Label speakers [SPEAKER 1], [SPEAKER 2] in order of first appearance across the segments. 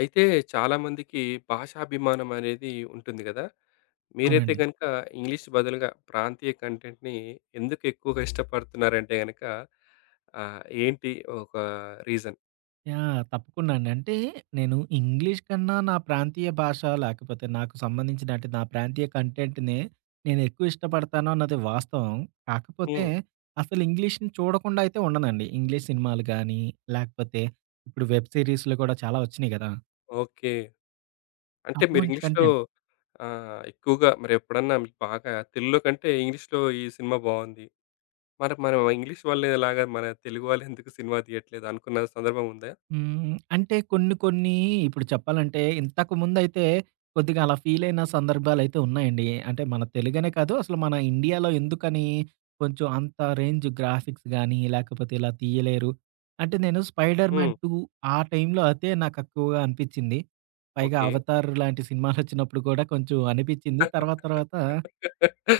[SPEAKER 1] అయితే చాలామందికి భాషాభిమానం అనేది ఉంటుంది కదా! మీరైతే
[SPEAKER 2] అవునండి.
[SPEAKER 1] గనుక ఇంగ్లీష్ బదులుగా ప్రాంతీయ కంటెంట్‌ని ఎందుకు ఎక్కువగా ఇష్టపడుతున్నారంటే గనక ఏంటి ఒక రీజన్?
[SPEAKER 2] యాహ్! తప్పకుండా అండి. అంటే నేను ఇంగ్లీష్ కన్నా నా ప్రాంతీయ భాష లేకపోతే నాకు సంబంధించిన అంటే నా ప్రాంతీయ కంటెంట్‌నే నేను ఎక్కువ ఇష్టపడతాను అన్నది వాస్తవం. కాకపోతే
[SPEAKER 1] హ్మ్.
[SPEAKER 2] అసలు ఇంగ్లీష్‌ని చూడకుండా అయితే ఉండనండి. ఇంగ్లీష్ సినిమాలు గాని, లేకపోతే ఇప్పుడు వెబ్ సీరీస్‌లు కూడా చాలా వచ్చినియి గదా!
[SPEAKER 1] ఓకే. అంటే మీరు
[SPEAKER 2] అటువంటి
[SPEAKER 1] ఇంగ్లీష్‌లో
[SPEAKER 2] కంటెంట్.
[SPEAKER 1] ఎక్కువగా మరెప్పుడన్నా మీకు బాగా తెలుగులో కంటే ఇంగ్లీష్‌లో ఈ సినిమా బావుంది. మరి మనం ఇంగ్లీష్ వాళ్ళలాగా మన తెలుగు వాళ్ళెందుకు సినిమా తీయట్లేదు అనుకున్న సందర్భం ఉందా?
[SPEAKER 2] హ్మ్. అంటే కొన్ని కొన్ని ఇప్పుడు చెప్పాలంటే ఇంతకుముందైతే కొద్దిగా అలా ఫీలయిన సందర్భాలైతే ఉన్నాయండి. అంటే మన తెలుగనే కాదు అసలు మన ఇండియాలో ఎందుకని కొంచెం అంత రేంజ్ గ్రాఫిక్స్ గానీ, లేకపోతే ఇలా తీయలేరు. అంటే నేను 'స్పైడర్
[SPEAKER 1] హ్మ్.
[SPEAKER 2] మ్యాన్ 2' ఆ టైంలో అయితే నాకు ఎక్కువగా అనిపిచ్చింది. పైగా
[SPEAKER 1] ఓకే.
[SPEAKER 2] 'అవతార్' లాంటి సినిమాలొచ్చినప్పుడు కూడా కొంచెం అనిపిచ్చింది. తర్వాత తర్వాత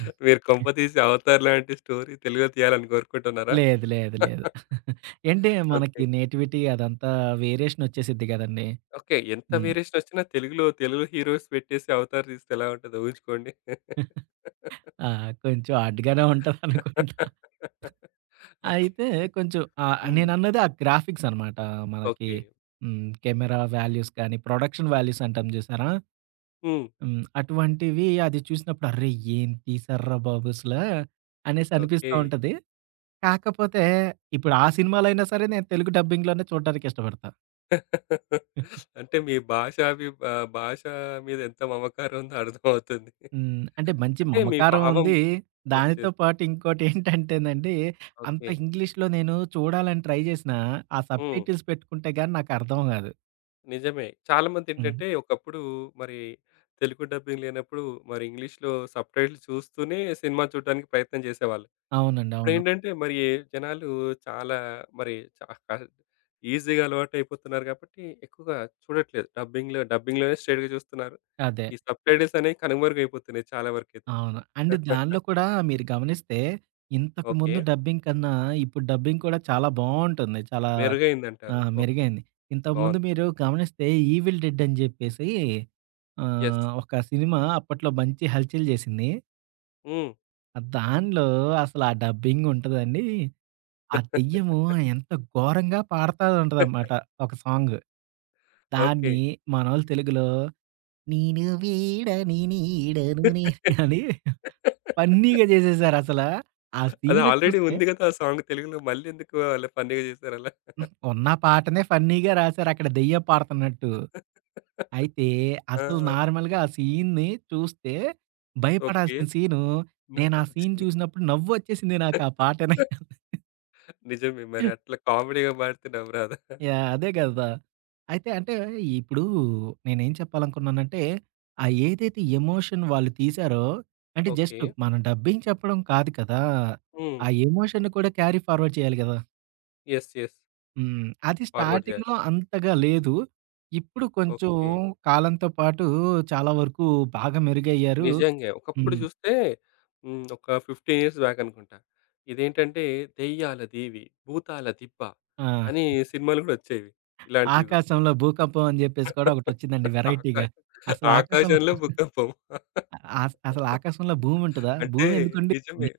[SPEAKER 2] హ్మ్.
[SPEAKER 1] మీరు కొంపతీసి 'అవతార్' లాంటి స్టోరీ తెలుగులో తీయాలని కోరుకుంటున్నారా?
[SPEAKER 2] లేదు. లేదు. లేదు. ఏంటి
[SPEAKER 1] ఓకే.
[SPEAKER 2] మనకి నేటివిటీ అదంతా వేరియేషన్ ఒచ్చేసిద్ది గదండీ!
[SPEAKER 1] ఓకే. ఎంత
[SPEAKER 2] హ్మ్.
[SPEAKER 1] వేరియేషనొచ్చినా తెలుగులో తెలుగు హీరోస్ పెట్టేసి 'అవతార్' తీస్తే ఎలా ఉంటదో ఊహించుకోండి.
[SPEAKER 2] ఆ! కొంచెం హార్డ్‌గానే ఉంటదనుకుంటా.
[SPEAKER 1] ఓకే.
[SPEAKER 2] అయితే కొంచెం
[SPEAKER 1] హ్మ్.
[SPEAKER 2] నేనన్నది ఆ గ్రాఫిక్స్ అనమాట. మనకి
[SPEAKER 1] ఓకే.
[SPEAKER 2] హ్మ్. కెమెరా వాల్యూస్ కానీ, ప్రొడక్షన్ వాల్యూస్ అంటాం చూసారా?
[SPEAKER 1] హ్మ్.
[SPEAKER 2] హ్మ్. అటువంటివి అది చూసినప్పుడు అరే! ఏం తీశార్రా బాబు అసల అనేసి
[SPEAKER 1] ఓకే.
[SPEAKER 2] అనిపిస్తా ఉంటది. కాకపోతే ఇప్పుడు ఆ సినిమాలైనా సరే నేను తెలుగు డబ్బింగ్‌లోనే చూడడానికి ఇష్టపడతా.
[SPEAKER 1] అంటే భాష మీద ఎంత మమకారం ఉందో అర్థమవుతుంది.
[SPEAKER 2] హ్మ్. అంటే మంచి
[SPEAKER 1] అంటే మీ
[SPEAKER 2] మమకారం
[SPEAKER 1] భావం
[SPEAKER 2] ఉంది.
[SPEAKER 1] యెస్.
[SPEAKER 2] దానితో
[SPEAKER 1] యెస్.
[SPEAKER 2] పాటు ఇంకోటేంటంటేనండి, అంత
[SPEAKER 1] ఓకే.
[SPEAKER 2] ఇంగ్లీష్‌లో నేను చూడాలని ట్రై చేసినా, ఆ సబ్
[SPEAKER 1] హ్మ్.
[SPEAKER 2] టైటిల్స్ పెట్టుకుంటే గాని నాకర్థం కాదు.
[SPEAKER 1] నిజమే.
[SPEAKER 2] హ్మ్.
[SPEAKER 1] చాలామందేంటంటే ఒకప్పుడు మరి తెలుగు డబ్బింగ్ లేనప్పుడు మరి ఇంగ్లీష్‌లో సబ్‌టైటిల్ చూస్తూనే సినిమా చూడడానికి ప్రయత్నం చేసేవాళ్ళు.
[SPEAKER 2] అవునండి. అవును.
[SPEAKER 1] ఇప్పుడేంటంటే మరి జనాలు చాలా మరి చా కాదు ఈజీగా అలవాటయిపోతున్నారు కాబట్టి ఎక్కువగా చూడట్లేదు. డబ్బింగ్‌లోనే స్ట్రెయిట్‌గా చూస్తున్నారు.
[SPEAKER 2] అదే.
[SPEAKER 1] ఈ సబ్‌టైటిల్స్ అనేవి కనుమరుగైపోతున్నాయి చాలా వరకైతే.
[SPEAKER 2] అవును. అండ్ దానిలో కూడా మీరు గమనిస్తే, ఇంతకు
[SPEAKER 1] ఓకే.
[SPEAKER 2] ముందు డబ్బింగ్ కన్నా, ఇప్పుడు డబ్బింగ్ కూడా చాలా బావుంటుంది. చాలా ఆ!
[SPEAKER 1] మెరుగైందంటారు. ఓకే.
[SPEAKER 2] మెరుగైంది. ఇంతకుముందు
[SPEAKER 1] బావుంది.
[SPEAKER 2] మీరు గమనిస్తే 'ఈవిల్ డెడ్' అని చెప్పేసి
[SPEAKER 1] యెస్.
[SPEAKER 2] ఒక సినిమా అప్పట్లో మంచి హల్చల్ చేసింది.
[SPEAKER 1] హ్మ్.
[SPEAKER 2] దానిలో అసలు ఆ డబ్బింగ్ ఉంటదండి. ఆ దెయ్యము ఎంత ఘోరంగా పాడతా ఉంటదనమాట ఒక సాంగ్.
[SPEAKER 1] ఓకే.
[SPEAKER 2] దాన్ని మనోళ్ళు తెలుగులో నేను వీడని నీడను నే అని ఫన్నీగా జేసేసారసల. ఆ
[SPEAKER 1] అది
[SPEAKER 2] సీన్
[SPEAKER 1] ఆల్రెడీ
[SPEAKER 2] చూస్తే
[SPEAKER 1] ఉంది గదా! ఆ సాంగ్ తెలుగులో మళ్ళెందుకు అలా ఫన్నీగా చేశారలా?
[SPEAKER 2] హ్మ్. ఉన్న పాటనే ఫన్నీగా రాసారు అక్కడ దెయ్యం పాడుతున్నట్టు. అయితే అసలు
[SPEAKER 1] ఆ!
[SPEAKER 2] నార్మల్‌గా ఆ సీన్‌ని చూస్తే
[SPEAKER 1] ఓకే.
[SPEAKER 2] భయపడాల్సిన సీను నేను ఆ సీన్
[SPEAKER 1] నవ్వొచ్చింది.
[SPEAKER 2] చూసినప్పుడు నవ్వొచ్చేసింది నాకు ఆ పాట వినంగానే.
[SPEAKER 1] నిజమే మరి అట్లా కామెడీగా పాడితే నవ్వు రాదా?
[SPEAKER 2] యాహ్! అదే గదా! అయితే అంటే ఇప్పుడు నేనేం చెప్పాలనుకున్నానంటే, ఆ ఏదైతే ఎమోషన్ వాళ్ళు తీశారో, అంటే
[SPEAKER 1] ఓకే.
[SPEAKER 2] జస్ట్ మనం డబ్బింగ్ చెప్పడం కాదు కదా!
[SPEAKER 1] హ్మ్.
[SPEAKER 2] ఆ ఎమోషన్‌ని కూడా క్యారీ ఫార్వర్డ్ చేయాలి గదా!
[SPEAKER 1] యెస్. యెస్.
[SPEAKER 2] హ్మ్. అది
[SPEAKER 1] ఫార్వర్డ్ జేయాలి.
[SPEAKER 2] స్టార్టింగ్‌లో అంతగా లేదు. ఇప్పుడు కొంచెం
[SPEAKER 1] ఓకే.
[SPEAKER 2] కాలంతో పాటు చాలా వరకు బాగా మెరుగయ్యారు.
[SPEAKER 1] నిజంగా. ఒకప్పుడు
[SPEAKER 2] హ్మ్.
[SPEAKER 1] చూస్తే హ్మ్. ఒక 15 ఇయర్స్ బ్యాక్ అనుకుంటా. ఇదేంటంటే దెయ్యాల దీవి, భూతాల దిబ్బ
[SPEAKER 2] ఆ!
[SPEAKER 1] అని సినిమాలు గూడా వచ్చేవి. ఇలాంటివి గూడా.
[SPEAKER 2] 'ఆకాశంలో భూకంపం' అని జెప్పేసి కూడా ఒకటొచ్చిందండి వెరైటీగా.
[SPEAKER 1] ఆకాశం
[SPEAKER 2] అసలు ఆకాశంలో
[SPEAKER 1] ఆకాశంలో భూకంపం.
[SPEAKER 2] అసలు ఆకాశంలో భూమి ఉంటదా?
[SPEAKER 1] అంటే
[SPEAKER 2] భూమి ఎందుకు
[SPEAKER 1] నిజమే.
[SPEAKER 2] ఉండిద్దండి?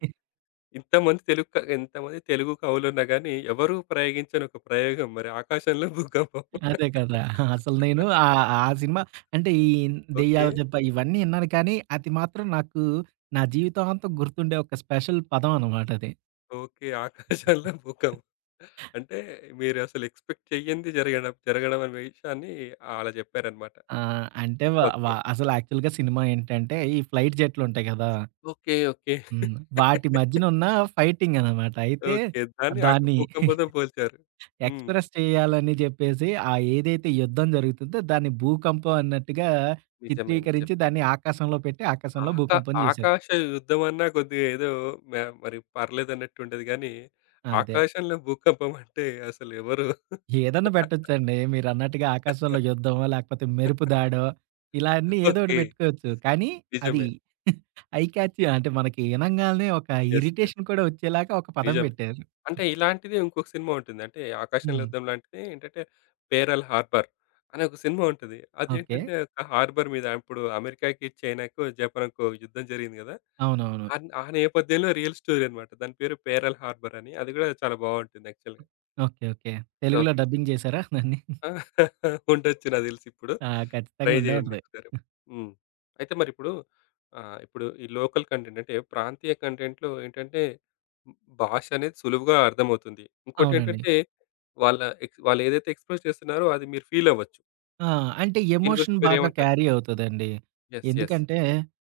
[SPEAKER 1] ఇంతమంది తెలుగు కవులున్నా గాని, ఎవరు ప్రయోగించని ఒక ప్రయోగం మరి 'ఆకాశంలో భూకంపం.'
[SPEAKER 2] అదే కదా! అసలు నేను ఆ సినిమా అంటే ఈ
[SPEAKER 1] ఓకే.
[SPEAKER 2] దెయ్యాల దెబ్బ ఇవన్నీ ఇన్నాను కానీ, అది మాత్రం నాకు నా జీవితాంతం గుర్తుండే ఒక స్పెషల్ పదం అనమాట అది.
[SPEAKER 1] ఓకే. 'ఆకాశంలో భూకంపం.' అంటే మీరసలు ఎక్స్‌పెక్ట్ చెయ్యంది జరగడం జరగడం అనే విషయాన్ని అలా చెప్పారన్నమాట.
[SPEAKER 2] ఆహ్, అంటే వ వ
[SPEAKER 1] ఓకే.
[SPEAKER 2] అసలు యాక్చువల్‌గా సినిమా ఏంటంటే, ఈ ఫ్లైట్ జెట్లు ఉంటాయి గదా!
[SPEAKER 1] ఓకే. ఓకే.
[SPEAKER 2] హ్మ్. వాటి మధ్యన ఉన్న ఫైటింగ్ అనమాట. అయితే
[SPEAKER 1] ఓకే. దాన్ని
[SPEAKER 2] దాన్ని
[SPEAKER 1] భూకంపంతో పోల్చారు. హ్మ్.
[SPEAKER 2] ఎక్స్‌ప్రెస్ చేయాలని జెప్పేసి, ఆ ఏదైతే యుద్ధం జరుగుతుందో దాన్ని భూకంపం అన్నట్టుగా
[SPEAKER 1] నిజమే. నిజమే.
[SPEAKER 2] చిత్రీకరించి దాన్ని ఆకాశంలో పెట్టి, ఆకాశంలో
[SPEAKER 1] ఆకా
[SPEAKER 2] భూకంపం జేశారు.
[SPEAKER 1] ఆకాశ యుద్ధమన్నా కొద్దిగా ఏదో మ మరి పర్లేదన్నట్టుంటది గానీ,
[SPEAKER 2] అదే.
[SPEAKER 1] ఆకాశంలో భూకంపం అంటే అసలెవరు
[SPEAKER 2] ఏదన్నా పెట్టొచ్చండి. మీరన్నట్టుగా ఆకాశంలో యుద్ధమో, లేకపోతే మెరుపు దాడో, ఇలా అన్నీ ఏదో ఒకటి
[SPEAKER 1] ఓకే.
[SPEAKER 2] పెట్టుకోవచ్చు. కానీ అది
[SPEAKER 1] నిజమే.
[SPEAKER 2] ఐ క్యాచ్ అంటే మనకి ఇనంగాల్నే ఒక
[SPEAKER 1] యెస్. యెస్.
[SPEAKER 2] ఇరిటేషన్ కూడా వచ్చేలాగా ఒక పదం
[SPEAKER 1] నిజమే.
[SPEAKER 2] పెట్టారు.
[SPEAKER 1] అంటే ఇలాంటిదే ఇంకొక సినిమా ఉంటుంది. అంటే ఆకాశంలో
[SPEAKER 2] హ్మ్.
[SPEAKER 1] యుద్ధం లాంటిది ఏంటంటే 'పేరల్ హార్బర్' అనే ఒక సినిమా ఉంటది.
[SPEAKER 2] ఓకే.
[SPEAKER 1] అదేంటంటే ఒక హార్బర్ మీద ఇప్పుడు అమెరికాకి, చైనాకో, జపాన్‌కో యుద్ధం జరిగింది గదా!
[SPEAKER 2] అవునవును.
[SPEAKER 1] ఆ నేపథ్యంలో రియల్ స్టోరీ అన్నమాట. దాని పేరు 'పేరల్ హార్బర్' అని. అది గూడా చాలా బావుంటుంది యాక్చువల్‌గా.
[SPEAKER 2] ఓకే. ఓకే. తెలుగులో
[SPEAKER 1] ఓకే.
[SPEAKER 2] డబ్బింగ్ చేశారా దాన్ని?
[SPEAKER 1] ఆ! ఉండొచ్చు నాకు తెలిసిప్పుడు.
[SPEAKER 2] ఆ!
[SPEAKER 1] ట్రై
[SPEAKER 2] ఖచ్చితంగా ఉండే
[SPEAKER 1] చేయండి
[SPEAKER 2] ఉంటది.
[SPEAKER 1] ఒకసారి. హ్మ్. అయితే మరిప్పుడు ఇప్పుడు ఈ లోకల్ కంటెంట్ అంటే ప్రాంతీయ కంటెంట్‌లో ఏంటంటే ఉమ్, భాష అనేది సులువుగా అర్థమవుతుంది.
[SPEAKER 2] అవునండి.
[SPEAKER 1] ఇంకోటేంటంటే వాళ్ళ వాళ్ళేదైతే ఎక్స్‌ప్రెస్ చేస్తున్నారో అది మీరు ఫీల్ అవ్వచ్చు.
[SPEAKER 2] ఆ! అంటే
[SPEAKER 1] దీని గురించి
[SPEAKER 2] ఎమోషన్ బాగా
[SPEAKER 1] మీరేమంటారు?
[SPEAKER 2] క్యారీ అవుతదండి.
[SPEAKER 1] యెస్. యెస్.
[SPEAKER 2] ఎందుకంటే,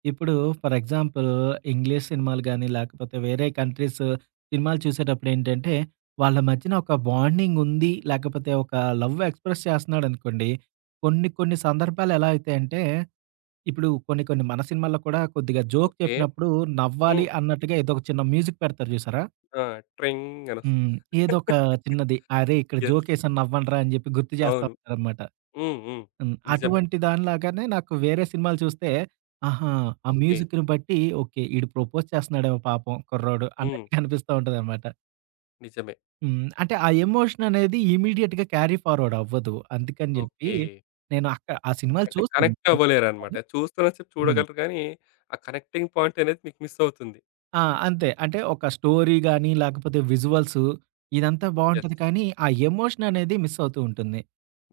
[SPEAKER 2] ఇప్పుడు ఫర్ ఎగ్జాంపుల్ ఇంగ్లీష్ సినిమాలు గాని, లేకపోతే వేరే కంట్రీస్ సినిమాలు చూసేటప్పుడేంటంటే, వాళ్ళ మధ్యన ఒక బాండింగ్ ఉంది, లేకపోతే ఒక లవ్ ఎక్స్‌ప్రెస్ చేస్తున్నాడనుకోండి, కొన్ని కొన్ని సందర్భాలు ఎలా అయితాయంటే, ఇప్పుడు కొన్ని కొన్ని మన సినిమాల్లో కూడా కొద్దిగా జోక్
[SPEAKER 1] ఓకే.
[SPEAKER 2] చెప్పినప్పుడు నవ్వాలి
[SPEAKER 1] హ్మ్.
[SPEAKER 2] అన్నట్టుగా ఏదో ఒక చిన్న మ్యూజిక్ పెడతారు చూసారా?
[SPEAKER 1] ఆ! ట్రింగ్ అనొస్తది.
[SPEAKER 2] హ్మ్. ఏదో ఒక చిన్నది, "అరేయ్! ఇక్కడ
[SPEAKER 1] యెస్.
[SPEAKER 2] జోకేసాను నవ్వండ్రా" అని చెప్పి గుర్తు చేస్తా
[SPEAKER 1] అవును.
[SPEAKER 2] ఉంటారనమాట.
[SPEAKER 1] హ్మ్. హ్మ్.
[SPEAKER 2] హ్మ్.
[SPEAKER 1] నిజమే.
[SPEAKER 2] అటువంటి దానిలాగానే నాకు వేరే సినిమాలు చూస్తే, ఆహా! ఆ
[SPEAKER 1] ఓకే.
[SPEAKER 2] మ్యూజిక్‌ని బట్టి ఓకే. ఈడు ప్రపోజ్ చేస్తున్నాడేమో పాపం కుర్రోడు
[SPEAKER 1] హ్మ్.
[SPEAKER 2] అన్నట్టుగా అనిపిస్తా ఉంటదనమాట.
[SPEAKER 1] నిజమే.
[SPEAKER 2] హ్మ్. అంటే ఆ ఎమోషన్ అనేది ఇమ్మీడియేట్‌గా క్యారీ ఫార్వర్డ్ అవ్వదు. అందుకని జెప్పి
[SPEAKER 1] ఓకే.
[SPEAKER 2] నేను అక్క ఆ సినిమాలు
[SPEAKER 1] అంటే
[SPEAKER 2] చూస్తాను.
[SPEAKER 1] కనెక్ట్
[SPEAKER 2] చూడనని
[SPEAKER 1] అవ్వలేరనమాట.
[SPEAKER 2] కాదు.
[SPEAKER 1] చూస్తున్న సేపు
[SPEAKER 2] హ్మ్.
[SPEAKER 1] చూడగలరు గానీ, ఆ కనెక్టింగ్ పాయింట్ అనేది మీకు మిస్ అవుతుంది.
[SPEAKER 2] ఆ! అంతే. అంటే ఒక స్టోరీ గాని, లేకపోతే విజువల్స్ ఇదంతా
[SPEAKER 1] యెస్.
[SPEAKER 2] బావుంటది కానీ, ఆ ఎమోషన్ అనేది మిస్ అవుతూ ఉంటుంది.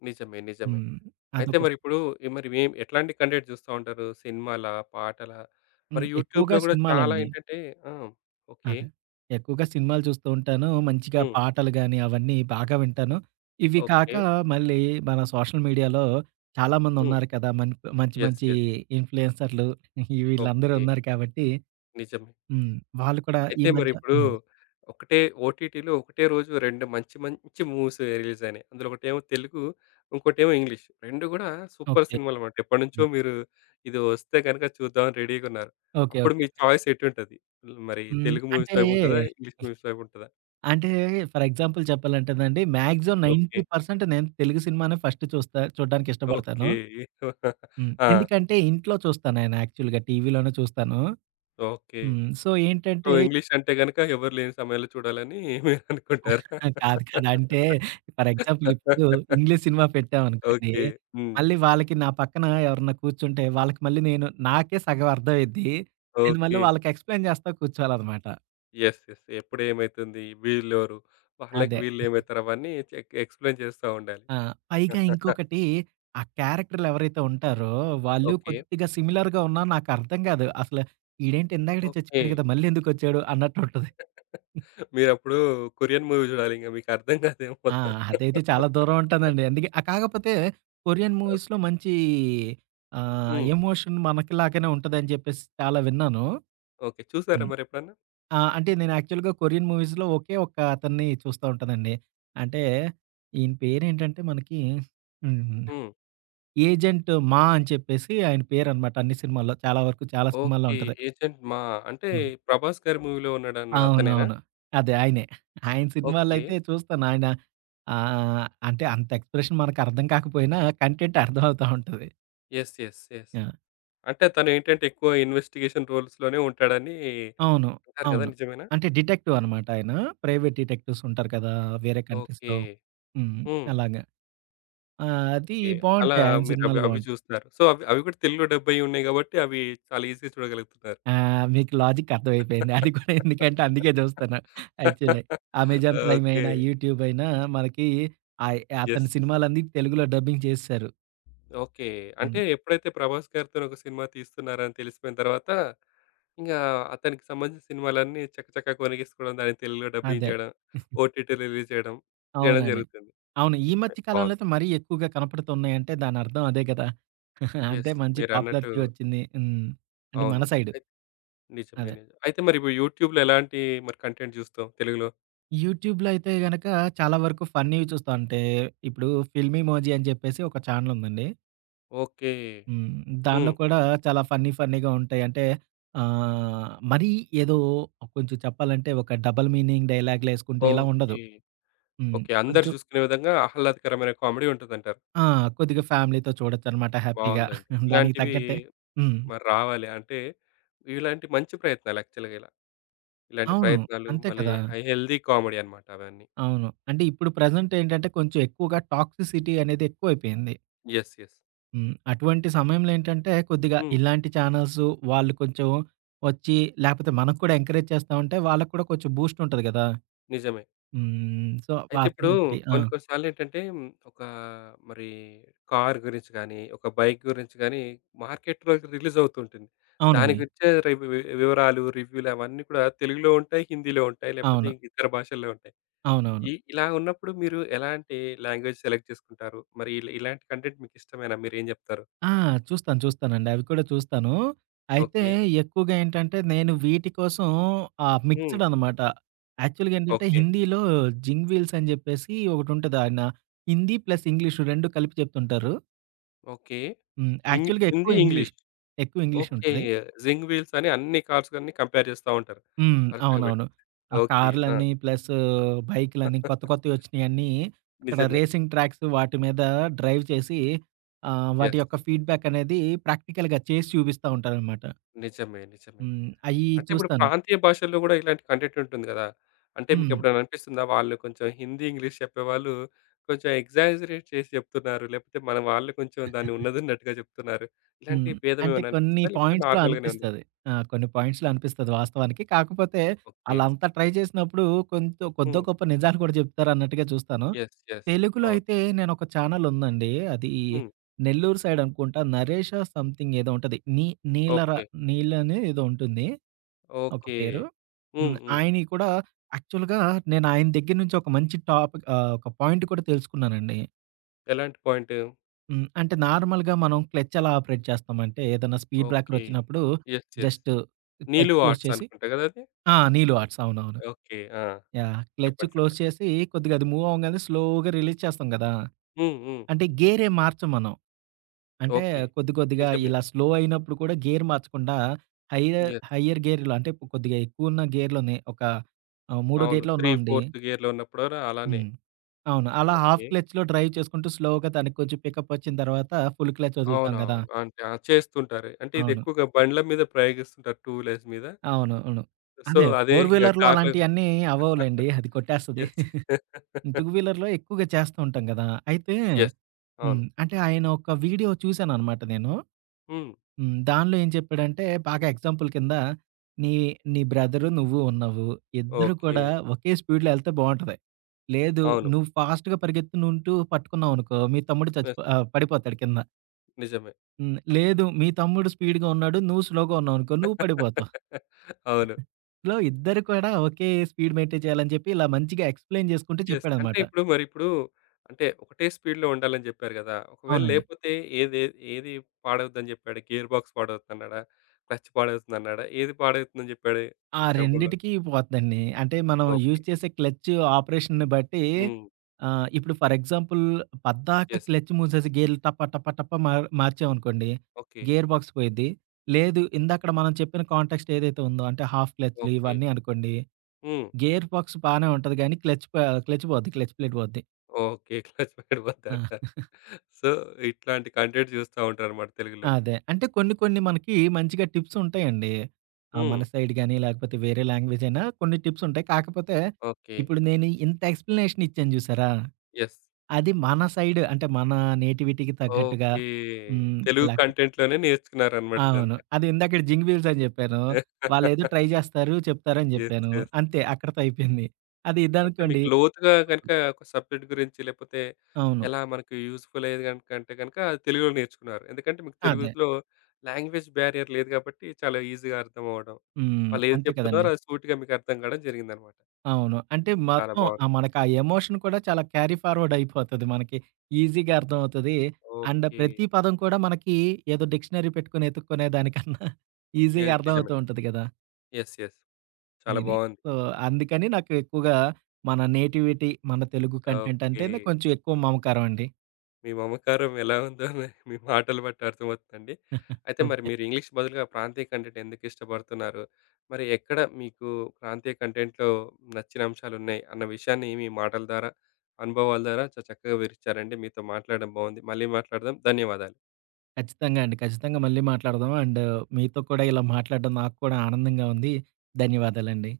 [SPEAKER 1] నిజమే. నిజమే.
[SPEAKER 2] హ్మ్.
[SPEAKER 1] అయితే
[SPEAKER 2] అదొకటి.
[SPEAKER 1] మరిప్పుడు ఈ మరి ఏం ఎట్లాంటి కంటెంట్ చూస్తా ఉంటారు? సినిమాలా? పాటలా? మరి
[SPEAKER 2] హ్మ్.
[SPEAKER 1] యూట్యూబ్‌లో
[SPEAKER 2] ఎక్కువగా
[SPEAKER 1] గూడా చాలా
[SPEAKER 2] సినిమాలండి.
[SPEAKER 1] ఏంటంటే ఆ! ఓకే.
[SPEAKER 2] అదే. ఎక్కువగా సినిమాలు చూస్తూ ఉంటాను. మంచిగా
[SPEAKER 1] హ్మ్.
[SPEAKER 2] పాటలు గాని, అవన్నీ బాగా వింటాను. ఇవి కాక
[SPEAKER 1] ఓకే.
[SPEAKER 2] మళ్ళీ మన సోషల్ మీడియాలో
[SPEAKER 1] హ్మ్.
[SPEAKER 2] చాలామందున్నారు కదా! మంచి
[SPEAKER 1] యెస్.
[SPEAKER 2] మంచి
[SPEAKER 1] యెస్.
[SPEAKER 2] ఇన్‌ఫ్లుయెన్సర్‌లు వీళ్ళందరూ
[SPEAKER 1] ఓకే.
[SPEAKER 2] ఉన్నారు కాబట్టి
[SPEAKER 1] నిజమే.
[SPEAKER 2] హ్మ్. వాళ్ళు కూడా ఈ
[SPEAKER 1] అయితే
[SPEAKER 2] మధ్య
[SPEAKER 1] మరిప్పుడు
[SPEAKER 2] హ్మ్.
[SPEAKER 1] ఒకటే ఓటీటీలో ఒకటే రోజు 2 మంచి, మంచి మూవీస్ రిలీజ్ అయినాయి. అందులో ఒకటేమో తెలుగు, ఇంకోటేమో ఇంగ్లీష్. 2 గూడా సూపర్
[SPEAKER 2] ఓకే.
[SPEAKER 1] సినిమాలన్నమాట. ఎప్పటినుంచో
[SPEAKER 2] హ్మ్.
[SPEAKER 1] మీరు ఇది వస్తే గనుక చూద్దామని రెడీగున్నారు.
[SPEAKER 2] ఓకే.
[SPEAKER 1] అప్పుడు మీ
[SPEAKER 2] ఓకే.
[SPEAKER 1] చాయిస్ ఎటుంటది? మరి
[SPEAKER 2] హ్మ్.
[SPEAKER 1] తెలుగు మూవీస్
[SPEAKER 2] అంటే,
[SPEAKER 1] వైపు ఉంటదా? ఇంగ్లీష్ మూవీస్ వైపు ఉంటదా?
[SPEAKER 2] అంటే ఫర్ ఎగ్జాంపుల్ చెప్పాలంటేనండి మాక్సిమం
[SPEAKER 1] ఓకే.
[SPEAKER 2] 90% నేను తెలుగు సినిమానే ఫస్ట్ చూస్తా చూడడానికి ఇష్టపడతాను.
[SPEAKER 1] ఓకే.
[SPEAKER 2] హ్మ్.
[SPEAKER 1] ఆ!
[SPEAKER 2] ఎందుకంటే ఇంట్లో చూస్తాను నేను యాక్చువల్‌గా టీవీలోనే చూస్తాను.
[SPEAKER 1] ఓకే.
[SPEAKER 2] హ్మ్. సో
[SPEAKER 1] సో,
[SPEAKER 2] ఏంటంటే
[SPEAKER 1] ఇంగ్లీష్ అంటే గనుక ఎవరు లేని సమయంలో చూడాలని మీరనుకుంటారు.
[SPEAKER 2] ఆ! కాదు కాదు. అంటే ఫర్ ఎగ్జాంపుల్ ఇప్పుడు ఇంగ్లీష్ సినిమా పెట్టామనుకోండి.
[SPEAKER 1] ఓకే. హ్మ్.
[SPEAKER 2] మళ్ళీ వాళ్ళకి నా పక్కన ఎవరన్నా కూర్చుంటే వాళ్ళకి మళ్ళీ నేను నాకే సగం అర్థమైద్ది. నేను మళ్ళీ
[SPEAKER 1] ఓకే.
[SPEAKER 2] వాళ్ళకి ఎక్స్‌ప్లెయిన్ చేస్తా కూర్చోవాలన్నమాట.
[SPEAKER 1] యెస్. యెస్. ఎప్పుడు ఏమైతుంది? వీళ్ళెవరు? వాళ్ళకి
[SPEAKER 2] అదే.
[SPEAKER 1] వీళ్ళేమైతారు? అవన్నీ ఎక్స్‌ప్లెయిన్ చేస్తా ఉండాలి.
[SPEAKER 2] ఆ! పైగా ఇంకొకటి ఆ క్యారెక్టర్‌లు ఎవరైతే ఉంటారో వాళ్ళు
[SPEAKER 1] ఓకే.
[SPEAKER 2] కొద్దిగా సిమిలర్‌గా ఉన్నా నాకు అర్థం కాదు. అసలు ఈడేంటి ఇందాకడే
[SPEAKER 1] ఓకే.
[SPEAKER 2] చచ్చిపోయాడు కదా! మళ్ళీ ఎందుకొచ్చాడు అన్నట్టుంటది.
[SPEAKER 1] మీరప్పుడు కొరియన్ మూవీ చూడాలి. ఇంక మీకు అర్థం కాదేమో
[SPEAKER 2] ఆ!
[SPEAKER 1] మొత్తం.
[SPEAKER 2] అదైతే చాలా దూరం ఉంటానండి. అందుకే ఆ! కాకపోతే కొరియన్
[SPEAKER 1] ఓకే.
[SPEAKER 2] మూవీస్‌లో మంచి
[SPEAKER 1] హ్మ్.
[SPEAKER 2] ఎమోషన్ మనకిలాగానే ఉంటదని జెప్పేసి చాలా విన్నాను.
[SPEAKER 1] ఓకే. చూసారా
[SPEAKER 2] హ్మ్.
[SPEAKER 1] మరెప్పుడన్నా?
[SPEAKER 2] ఆ! అంటే నేను యాక్చువల్‌గా కొరియన్ మూవీస్‌లో ఒకే ఒక్క అతన్ని చూస్తా ఉంటానండి. అంటే ఈయన పేరేంటంటే మనకి హ్మ్.
[SPEAKER 1] హ్మ్.
[SPEAKER 2] ఏజెంట్ మా అని చెప్పేసి ఆయన పేరనమాట అన్ని సినిమాల్లో. చాలా వరకు చాలా సినిమాల్లో
[SPEAKER 1] ఓకే.
[SPEAKER 2] ఉంటది.
[SPEAKER 1] 'ఏజెంట్ మా' అంటే
[SPEAKER 2] హ్మ్.
[SPEAKER 1] 'ప్రభాస్' గారి మూవీలో ఉన్నాడన్నాడు అతనేనా?
[SPEAKER 2] అవునవును. అదే ఆయనే. ఆయన
[SPEAKER 1] ఓకే.
[SPEAKER 2] సినిమాలైతే చూస్తాను. ఆయన ఆహ్, అంటే అంత ఎక్స్‌ప్రెషన్ మనకర్థం కాకపోయినా కంటెంట్ అర్థమవుతా ఉంటది.
[SPEAKER 1] యెస్. యెస్. యెస్.
[SPEAKER 2] ఆ!
[SPEAKER 1] అంటే తనేంటంటే ఎక్కువ ఇన్వెస్టిగేషన్ రోల్స్‌లోనే ఉంటాడని
[SPEAKER 2] అవును.
[SPEAKER 1] అంటారు కదా!
[SPEAKER 2] అవును.
[SPEAKER 1] నిజమేనా?
[SPEAKER 2] అంటే డిటెక్టివ్ అనమాట ఆయన. ప్రైవేట్ డిటెక్టివ్స్ ఉంటారు కదా! వేరే
[SPEAKER 1] ఓకే.
[SPEAKER 2] కంట్రీస్‌లో. హ్మ్.
[SPEAKER 1] హ్మ్.
[SPEAKER 2] అలాగా. ఆ! అది
[SPEAKER 1] ఓకే. అలా
[SPEAKER 2] బావుంటాయి. ఆయన
[SPEAKER 1] మీరవి అవి
[SPEAKER 2] సినిమాలు
[SPEAKER 1] అవి
[SPEAKER 2] బావుంటాయి.
[SPEAKER 1] చూస్తున్నారు. సో, అవి అవి కూడా తెలుగులో డబ్ అయ్యి ఉన్నాయి గాబట్టి, అవి చాలా ఈజీగా చూడగలుగుతున్నారు.
[SPEAKER 2] ఆ! మీకు లాజిక్ అర్థమైపోయింది. అది కూడా ఎందుకంటే అందుకే చూస్తాను. యాక్చువల్లీ. Amazon Prime
[SPEAKER 1] okay.
[SPEAKER 2] అయినా, యూట్యూబ్ అయినా మనకి ఆహ్, అతని
[SPEAKER 1] యెస్.
[SPEAKER 2] సినిమాలన్నీ తెలుగులో డబ్బింగ్ చేసేశారు.
[SPEAKER 1] ఓకే. అంటే
[SPEAKER 2] హ్మ్.
[SPEAKER 1] ఎప్పుడైతే 'ప్రభాస్' గారితోని ఒక సినిమా తీస్తున్నారని తెలిసిపోయిన తర్వాత, ఇంగా అతనికి సంబంధించిన సినిమాలన్నీ చకచకా కొనిగేసుకోవడం, దాన్ని తెలుగులో డబ్బింగ్
[SPEAKER 2] అదే.
[SPEAKER 1] చేయడం, ఓటీటీలో రిలీజ్ చేయడం, చేయడం
[SPEAKER 2] అవునండి.
[SPEAKER 1] జరుగుతుంది.
[SPEAKER 2] అవును. ఈ
[SPEAKER 1] నిజమే.
[SPEAKER 2] మధ్య కాలంలో
[SPEAKER 1] బావుంది.
[SPEAKER 2] అయితే మరీ ఎక్కువగా కనపడుతున్నాయంటే దానర్థం అదే కదా! అంటే
[SPEAKER 1] యెస్.
[SPEAKER 2] మంచి
[SPEAKER 1] మీరన్నట్టు
[SPEAKER 2] పాపులారిటీ వచ్చింది. హ్మ్. అంటే
[SPEAKER 1] అవును.
[SPEAKER 2] మన సైడు.
[SPEAKER 1] నిజమే. నిజమే.
[SPEAKER 2] అదే.
[SPEAKER 1] నిజం. అయితే మరి ఇప్పుడు యూట్యూబ్‌లో ఎలాంటి మరి కంటెంట్ చూస్తావు తెలుగులో?
[SPEAKER 2] యూట్యూబ్‌లో అయితే గనక చాలా వరకు ఫన్నీవి చూస్తా. అంటే ఇప్పుడు ఫిల్మీమోజీ అని చెప్పేసి ఒక ఛానెల్ ఉందండి.
[SPEAKER 1] ఓకే.
[SPEAKER 2] హ్మ్. దానిలో
[SPEAKER 1] హ్మ్.
[SPEAKER 2] కూడా చాలా ఫన్నీ ఫన్నీగా ఉంటాయి. అంటే మరీ ఏదో కొంచెం చెప్పాలంటే ఒక డబుల్ మీనింగ్ డైలాగ్‌లేసుకుంటూ ఇలా ఉండదు.
[SPEAKER 1] ఓకే.
[SPEAKER 2] హ్మ్.
[SPEAKER 1] ఓకే. అందరూ
[SPEAKER 2] కొంచెం
[SPEAKER 1] చూసుకునే విధంగా ఆహ్లాదకరమైన కామెడీ ఉంటదంటారు.
[SPEAKER 2] ఆ! కొద్దిగా ఫ్యామిలీతో చూడొచ్చనమాట హ్యాపీగా.
[SPEAKER 1] బావుందండి.
[SPEAKER 2] దానికి
[SPEAKER 1] ఇలాంటివి
[SPEAKER 2] తగ్గట్టే హ్మ్.
[SPEAKER 1] మరి రావాలి. అంటే ఇలాంటి మంచి ప్రయత్నాలు యాక్చువల్‌గా ఇలా. ఇలాంటి
[SPEAKER 2] అవును.
[SPEAKER 1] ప్రయత్నాలు
[SPEAKER 2] అంతే
[SPEAKER 1] మళ్ళీ
[SPEAKER 2] కదా!
[SPEAKER 1] హెల్తీ కామెడీ అన్నమాట అవన్నీ.
[SPEAKER 2] అవును. అంటే ఇప్పుడు ప్రెజెంట్ ఏంటంటే కొంచెం ఎక్కువగా టాక్సిసిటీ అనేది ఎక్కువైపోయింది.
[SPEAKER 1] యెస్. యెస్.
[SPEAKER 2] హ్మ్. అటువంటి సమయంలో ఏంటంటే కొద్దిగా
[SPEAKER 1] హ్మ్.
[SPEAKER 2] ఇలాంటి ఛానెల్స్ వాళ్ళు కొంచెం వచ్చి లేకపోతే మనం కూడా ఎంకరేజ్ చేస్తా ఉంటే వాళ్ళకి కూడా కొంచెం బూస్ట్ ఉంటది కదా!
[SPEAKER 1] నిజమే.
[SPEAKER 2] హ్మ్. సో,
[SPEAKER 1] అయితే ఇప్పుడు
[SPEAKER 2] అతనొకటి. ఆ!
[SPEAKER 1] కొన్ని కొన్ని సార్లేంటంటే ఒక మరి కార్ గురించి గాని, ఒక బైక్ గురించి గాని మార్కెట్‌లోకి రిలీజ్ అవుతూ ఉంటుంది. దాని
[SPEAKER 2] అవునండి.
[SPEAKER 1] గురించే రి వి వివరాలు, రివ్యూలు అవన్నీ కూడా తెలుగులో ఉంటాయి, హిందీలో ఉంటాయి, లేకపోతే
[SPEAKER 2] అవును.
[SPEAKER 1] ఇంక ఇతర భాషల్లో ఉంటాయి.
[SPEAKER 2] అవునవును.
[SPEAKER 1] ఇలా ఉన్నప్పుడు మీరు ఎలాంటి లాంగ్వేజ్ సెలెక్ట్ చేసుకుంటారు? మరి ఇలాంటి కంటెంట్ మీకిష్టమేనా? మీరేం జెప్తారు?
[SPEAKER 2] ఆ! చూస్తాను. చూస్తానండి. అవి కూడా చూస్తాను. అయితే
[SPEAKER 1] ఓకే.
[SPEAKER 2] ఎక్కువగా ఏంటంటే, నేను వీటి కోసం
[SPEAKER 1] హ్మ్.
[SPEAKER 2] మిక్స్‌డ్ అనమాట. యాక్చువల్‌గా ఏంటంటే,
[SPEAKER 1] ఓకే.
[SPEAKER 2] హిందీలో 'జింగ్ వీల్స్' అని చెప్పేసి ఒకటుంటది. ఆయన హిందీ ప్లస్ ఇంగ్లీషు 2 కలిపి చెప్తుంటారు.
[SPEAKER 1] ఓకే.
[SPEAKER 2] హ్మ్. యాక్చువల్‌గా ఎక్కువ
[SPEAKER 1] హిందీ,
[SPEAKER 2] ఇంగ్లీష్.
[SPEAKER 1] ఇంగ్లీష్.
[SPEAKER 2] ఎక్కువ ఇంగ్లీష్
[SPEAKER 1] ఓకే.
[SPEAKER 2] ఉంటది.
[SPEAKER 1] జింగ్ వీల్స్ అని అన్ని కార్స్ అన్నీ కంపేర్ జేస్తా ఉంటారు.
[SPEAKER 2] హ్మ్.
[SPEAKER 1] వరుసగా బెట్టి.
[SPEAKER 2] అవునవును. ఆ
[SPEAKER 1] ఓకే. ఆ!
[SPEAKER 2] కార్లని ప్లస్ బైకులని కొత్త కొత్తవి వచ్చినయన్నీ అక్కడ
[SPEAKER 1] నిజమే.
[SPEAKER 2] రేసింగ్ ట్రాక్స్ వాటి మీద డ్రైవ్ చేసి వాటి
[SPEAKER 1] యెస్.
[SPEAKER 2] యొక్క ఫీడ్‌బ్యాక్ అనేది ప్రాక్టికల్‌గా చేసి చూపిస్తా ఉంటారనమాట.
[SPEAKER 1] నిజమే. నిజమే.
[SPEAKER 2] హ్మ్. అయ్యి
[SPEAKER 1] అంటే ఇప్పుడు
[SPEAKER 2] చూస్తాను.
[SPEAKER 1] ప్రాంతీయ భాషల్లో గూడా ఇలాంటి కంటెంట్ ఉంటుంది గదా! అంటే
[SPEAKER 2] హ్మ్.
[SPEAKER 1] మీకెప్పుడైనా అనిపిస్తుందా? వాళ్ళు కొంచెం హిందీ, ఇంగ్లీష్ చెప్పేవాళ్ళు కొంచెం ఎగ్జాజరేట్ చేసి చెప్తున్నారు. లేకపోతే మన వాళ్ళు కొంచెం దాన్ని ఉన్నదున్నట్టుగా చెప్తున్నారు.
[SPEAKER 2] హ్మ్.
[SPEAKER 1] ఇలాంటి భేదం
[SPEAKER 2] అంటే
[SPEAKER 1] ఏమైనా
[SPEAKER 2] కొన్ని
[SPEAKER 1] అనిపిచ్చిందా? లేకపోతే
[SPEAKER 2] పాయింట్స్‌లో
[SPEAKER 1] నార్మల్ గానే ఉందా?
[SPEAKER 2] అనిపిస్తది. ఆ! కొన్ని పాయింట్స్‌లో అనిపిస్తది వాస్తవానికి. కాకపోతే
[SPEAKER 1] ఓకే.
[SPEAKER 2] ఆళ్ళంతా ట్రై చేసినప్పుడు కొంత కొద్దో
[SPEAKER 1] హ్మ్.
[SPEAKER 2] గొప్ప నిజాలు కూడా చెప్తారన్నట్టుగా చూస్తాను.
[SPEAKER 1] యెస్. యెస్.
[SPEAKER 2] తెలుగులో
[SPEAKER 1] అవును.
[SPEAKER 2] అయితే నేనొక ఛానెల్ ఉందండి. అది
[SPEAKER 1] హ్మ్.
[SPEAKER 2] నెల్లూరు సైడ్ అనుకుంటా 'నరేష సంథింగ్' ఏదో ఉంటది. నీ నీలర
[SPEAKER 1] ఓకే.
[SPEAKER 2] నీలని ఏదో ఉంటుంది ఒక
[SPEAKER 1] ఓకే.
[SPEAKER 2] పేరు.
[SPEAKER 1] హ్మ్.
[SPEAKER 2] హ్మ్.
[SPEAKER 1] హ్మ్.
[SPEAKER 2] ఆయనయి కూడా యాక్చువల్‌గా నేను ఆయన దగ్గర నుంచి ఒక మంచి టాపిక్ ఒక పాయింట్ కూడా తెలుసుకున్నానండి.
[SPEAKER 1] ఎలాంటి పాయింట్?
[SPEAKER 2] హ్మ్. అంటే నార్మల్‌గా మనం క్లచ్ ఎలా ఆపరేట్ చేస్తామంటే, ఏదైనా స్పీడ్ బ్రేకర్
[SPEAKER 1] ఓకే.
[SPEAKER 2] వచ్చినప్పుడు
[SPEAKER 1] యెస్. యెస్.
[SPEAKER 2] జస్ట్ క్లచ్
[SPEAKER 1] 'నీలు
[SPEAKER 2] క్లోజ్
[SPEAKER 1] ఆర్ట్స్'
[SPEAKER 2] చేసి
[SPEAKER 1] అనుకుంటా గదా! అది?
[SPEAKER 2] ఆ! నీలు ఆర్ట్స్ అవునవును.
[SPEAKER 1] ఓకే. ఆ!
[SPEAKER 2] యాహ్! క్లచ్
[SPEAKER 1] చెప్పండి.
[SPEAKER 2] క్లోజ్
[SPEAKER 1] చెప్పండి.
[SPEAKER 2] చేసి కొద్దిగా అది మూవ్ అవ్వంగానే స్లోగా రిలీజ్ చేస్తాం గదా!
[SPEAKER 1] హ్మ్. హ్మ్.
[SPEAKER 2] అంటే గేరే మార్చం మనం. అంటే
[SPEAKER 1] ఓకే.
[SPEAKER 2] కొద్ది కొద్దిగా
[SPEAKER 1] నిజమే.
[SPEAKER 2] ఇలా స్లో అయినప్పుడు కూడా గేర్ మార్చకుండా హైయర్,
[SPEAKER 1] యెస్.
[SPEAKER 2] హైయర్ గేర్‌లో అంటే కొద్దిగా ఎక్కువున్న గేర్‌లోనే ఒక మూడో
[SPEAKER 1] అవును.
[SPEAKER 2] గేర్‌లో
[SPEAKER 1] 3,
[SPEAKER 2] ఉన్నామండి.
[SPEAKER 1] 4థ్ గేర్‌లో ఉన్నప్పుడు గూడా అలానే.
[SPEAKER 2] హ్మ్. అవును. అలా హాఫ్
[SPEAKER 1] ఓకే.
[SPEAKER 2] క్లచ్‌లో డ్రైవ్ చేసుకుంటూ స్లోగా దానికి కొంచెం పికప్ వచ్చిన తర్వాత ఫుల్ క్లచ్ వదులుతాం గదా!
[SPEAKER 1] అవునవును. అంటే ఆ! చేస్తుంటారు. అంటే ఇది
[SPEAKER 2] అవును.
[SPEAKER 1] ఎక్కువగా బండ్ల మీద ప్రయోగిస్తుంటారు టూ వీలర్స్ మీద.
[SPEAKER 2] అవును. అవును.
[SPEAKER 1] సో,
[SPEAKER 2] అదే
[SPEAKER 1] అదే
[SPEAKER 2] ఫోర్
[SPEAKER 1] ఇంగ
[SPEAKER 2] వీలర్‌లో
[SPEAKER 1] కార్‌లో గూడా
[SPEAKER 2] అలాంటియన్నీ అవ్వవులెండి. అది కొట్టేస్తది.
[SPEAKER 1] యెస్. యెస్.
[SPEAKER 2] టూ వీలర్‌లో ఎక్కువగా చేస్తూ ఉంటాం గదా! అయితే
[SPEAKER 1] అవును.
[SPEAKER 2] హ్మ్. అంటే ఆయన ఒక వీడియో చూసాననమాట నేను.
[SPEAKER 1] హ్మ్.
[SPEAKER 2] హ్మ్. దానిలో ఏం చెప్పాడంటే బాగా ఎగ్జాంపుల్ కింద నీ నీ బ్రదరు నువ్వు ఉన్నావు. ఇద్దరు
[SPEAKER 1] ఓకే.
[SPEAKER 2] కూడా ఒకే స్పీడ్‌లో ఎళ్తే బావుంటది. లేదు
[SPEAKER 1] అవును.
[SPEAKER 2] నువ్వు ఫాస్ట్‌గా పరిగెత్తునుంటూ పట్టుకున్నావనుకో మీ తమ్ముడు
[SPEAKER 1] యెస్.
[SPEAKER 2] పడిపోతాడు కింద.
[SPEAKER 1] నిజమే.
[SPEAKER 2] హ్మ్. లేదు మీ తమ్ముడు స్పీడ్‌గా ఉన్నాడు. నువ్వు స్లోగా ఉన్నావనుకో నువ్వు పడిపోతావు.
[SPEAKER 1] అవును.
[SPEAKER 2] లో ఇద్దరు కూడా ఒకే స్పీడ్ మెయింటైన్ చేయాలని చెప్పి, ఇలా మంచిగా ఎక్స్‌ప్లెయిన్ జేసుకుంటూ
[SPEAKER 1] యెస్. అంటే
[SPEAKER 2] చెప్పాడనమాట.
[SPEAKER 1] ఇప్పుడు మరిప్పుడు అంటే ఒకటే స్పీడ్‌లో ఉండాలని జెప్పారు గదా! ఒకవేళ
[SPEAKER 2] అవునండి.
[SPEAKER 1] లేపోతే ఏది ఏది ఏది పాడవుద్దని జెప్పాడు? గేర్ బాక్స్ పాడవుద్దన్నాడా? క్లచ్ పాడవుతుందన్నాడా? ఏది పాడవుతుందని జెప్పాడు
[SPEAKER 2] ఆ
[SPEAKER 1] ఎగ్జాంపుల్‌లో?
[SPEAKER 2] రెండిటికి పోద్దండి. అంటే మనం
[SPEAKER 1] ఓకే.
[SPEAKER 2] యూజ్ చేసే క్లచ్ ఆపరేషన్‌ని బట్టి
[SPEAKER 1] హ్మ్.
[SPEAKER 2] ఇప్పుడు ఫర్ ఎగ్జాంపుల్ పద్దాక
[SPEAKER 1] యెస్.
[SPEAKER 2] క్లచ్ మూసేసి గేర్లు టప టప టప మార్చామనుకోండి,
[SPEAKER 1] ఓకే.
[SPEAKER 2] గేర్ బాక్స్ పోయిద్ది. లేదు ఇందాకడ మనం చెప్పిన కాంటెక్స్ట్ ఏదైతే ఉందో అంటే హాఫ్ క్లచ్‌లు
[SPEAKER 1] ఓకే.
[SPEAKER 2] ఇవన్నీ అనుకోండి,
[SPEAKER 1] హ్మ్.
[SPEAKER 2] గేర్ బాక్స్ బానే ఉంటది గానీ క్లచ్ పోద్ది. క్లచ్ ప్లేట్ పోద్ది.
[SPEAKER 1] ఓకే. క్లచ్ ప్యాడ్
[SPEAKER 2] ఆ!
[SPEAKER 1] వద్దంటారు. సో, ఇట్లాంటి కంటెంట్ చూస్తా ఉంటారన్నమాట తెలుగులో.
[SPEAKER 2] అదే. అంటే కొన్ని కొన్ని మనకి మంచిగా టిప్స్ ఉంటాయండి.
[SPEAKER 1] హ్మ్.
[SPEAKER 2] మన సైడ్ గాని లేకపోతే వేరే లాంగ్వేజ్ అయినా కొన్ని టిప్స్ ఉంటాయి. కాకపోతే
[SPEAKER 1] ఓకే.
[SPEAKER 2] ఇప్పుడు నేను ఇంత ఎక్స్‌ప్లనేషన్ ఇచ్చాను చూసారా?
[SPEAKER 1] యెస్.
[SPEAKER 2] అది మన సైడ్ అంటే మన నేటివిటీకి తగ్గట్టుగా
[SPEAKER 1] ఓకే.
[SPEAKER 2] హ్మ్.
[SPEAKER 1] తెలుగు
[SPEAKER 2] లేకపోతే
[SPEAKER 1] కంటెంట్‌లోనే నేర్చుకున్నారన్నమాట
[SPEAKER 2] అవును.
[SPEAKER 1] ఇదంతా.
[SPEAKER 2] అది ఇందాకడ 'జింగ్ వీల్స్' అని చెప్పాను. వాళ్ళేదో ట్రై చేస్తారు, చెప్తారు అని
[SPEAKER 1] యెస్.
[SPEAKER 2] చెప్పాను.
[SPEAKER 1] యెస్.
[SPEAKER 2] అంతే అక్కడితో అయిపోయింది. అది
[SPEAKER 1] అంటే
[SPEAKER 2] ఇదనుకోండి
[SPEAKER 1] మీకు లోతుగా గనుక
[SPEAKER 2] ఎగ్జాంపుల్.
[SPEAKER 1] ఒక సబ్జెక్ట్ గురించి లేపోతే
[SPEAKER 2] అవును.
[SPEAKER 1] ఎలా మనకు యూజ్‌ఫుల్ అయ్యేది గనుక అంటే గనుక తెలుగులో నేర్చుకున్నారు. ఎందుకంటే మీకు
[SPEAKER 2] అదే.
[SPEAKER 1] తెలుగులో లాంగ్వేజ్ బ్యారియర్ లేదు కాబట్టి చాలా ఈజీగా అర్థం అవ్వడం.
[SPEAKER 2] హ్మ్.
[SPEAKER 1] వాళ్ళేది
[SPEAKER 2] అంతే
[SPEAKER 1] చెప్తున్నారో
[SPEAKER 2] కదండీ!
[SPEAKER 1] అది సూటిగా మీకు అర్థం కావడం జరిగిందన్నమాట.
[SPEAKER 2] అవును. అంటే
[SPEAKER 1] చాలా
[SPEAKER 2] మొత్తం
[SPEAKER 1] బావుంది.
[SPEAKER 2] మనకు ఆ ఎమోషన్ కూడా చాలా క్యారీ ఫార్వర్డ్ అయిపోతది మనకి. ఈజీగా అర్థమవుతది. And
[SPEAKER 1] okay.
[SPEAKER 2] ప్రతి పదం కూడా మనకి ఏదో డిక్షనరీ పెట్టుకొని ఎతుక్కునే దానికన్నా ఈజీగా
[SPEAKER 1] నిజమే.
[SPEAKER 2] అర్థమవుతూ ఉంటది కదా!
[SPEAKER 1] యెస్. యెస్. చాలా
[SPEAKER 2] ఇది.
[SPEAKER 1] బావుంది.
[SPEAKER 2] సో, అందుకని నాకు ఎక్కువగా మన నేటివిటీ, మన తెలుగు కంటెంట్
[SPEAKER 1] ఓకే.
[SPEAKER 2] అంటేనే కొంచెం ఎక్కువ మమకారం అండి.
[SPEAKER 1] మీ మమకారం ఎలా ఉందో మరి మీ మాటలు బట్టి అర్థమవుతుందండి. అయితే మరి
[SPEAKER 2] ఓకే.
[SPEAKER 1] మీరు ఇంగ్లీష్ బదులుగా ప్రాంతీయ కంటెంట్ ఎందుకు ఇష్టపడుతున్నారు? మరి ఎక్కడ మీకు ప్రాంతీయ కంటెంట్‌లో నచ్చిన అంశాలున్నాయి అన్న విషయాన్ని మీ మాటల ద్వారా, అనుభవాల ద్వారా చాలా చక్కగా వివరించారండి. మీతో మాట్లాడడం బావుంది. మళ్ళీ మాట్లాడదాం. ధన్యవాదాలు.
[SPEAKER 2] ఖచ్చితంగా అండి. ఖచ్చితంగా మళ్ళీ మాట్లాడదాం. అండ్ మీతో కూడా ఇలా మాట్లాడడం నాకు కూడా ఆనందంగా ఉంది. ధన్యవాదాలండి.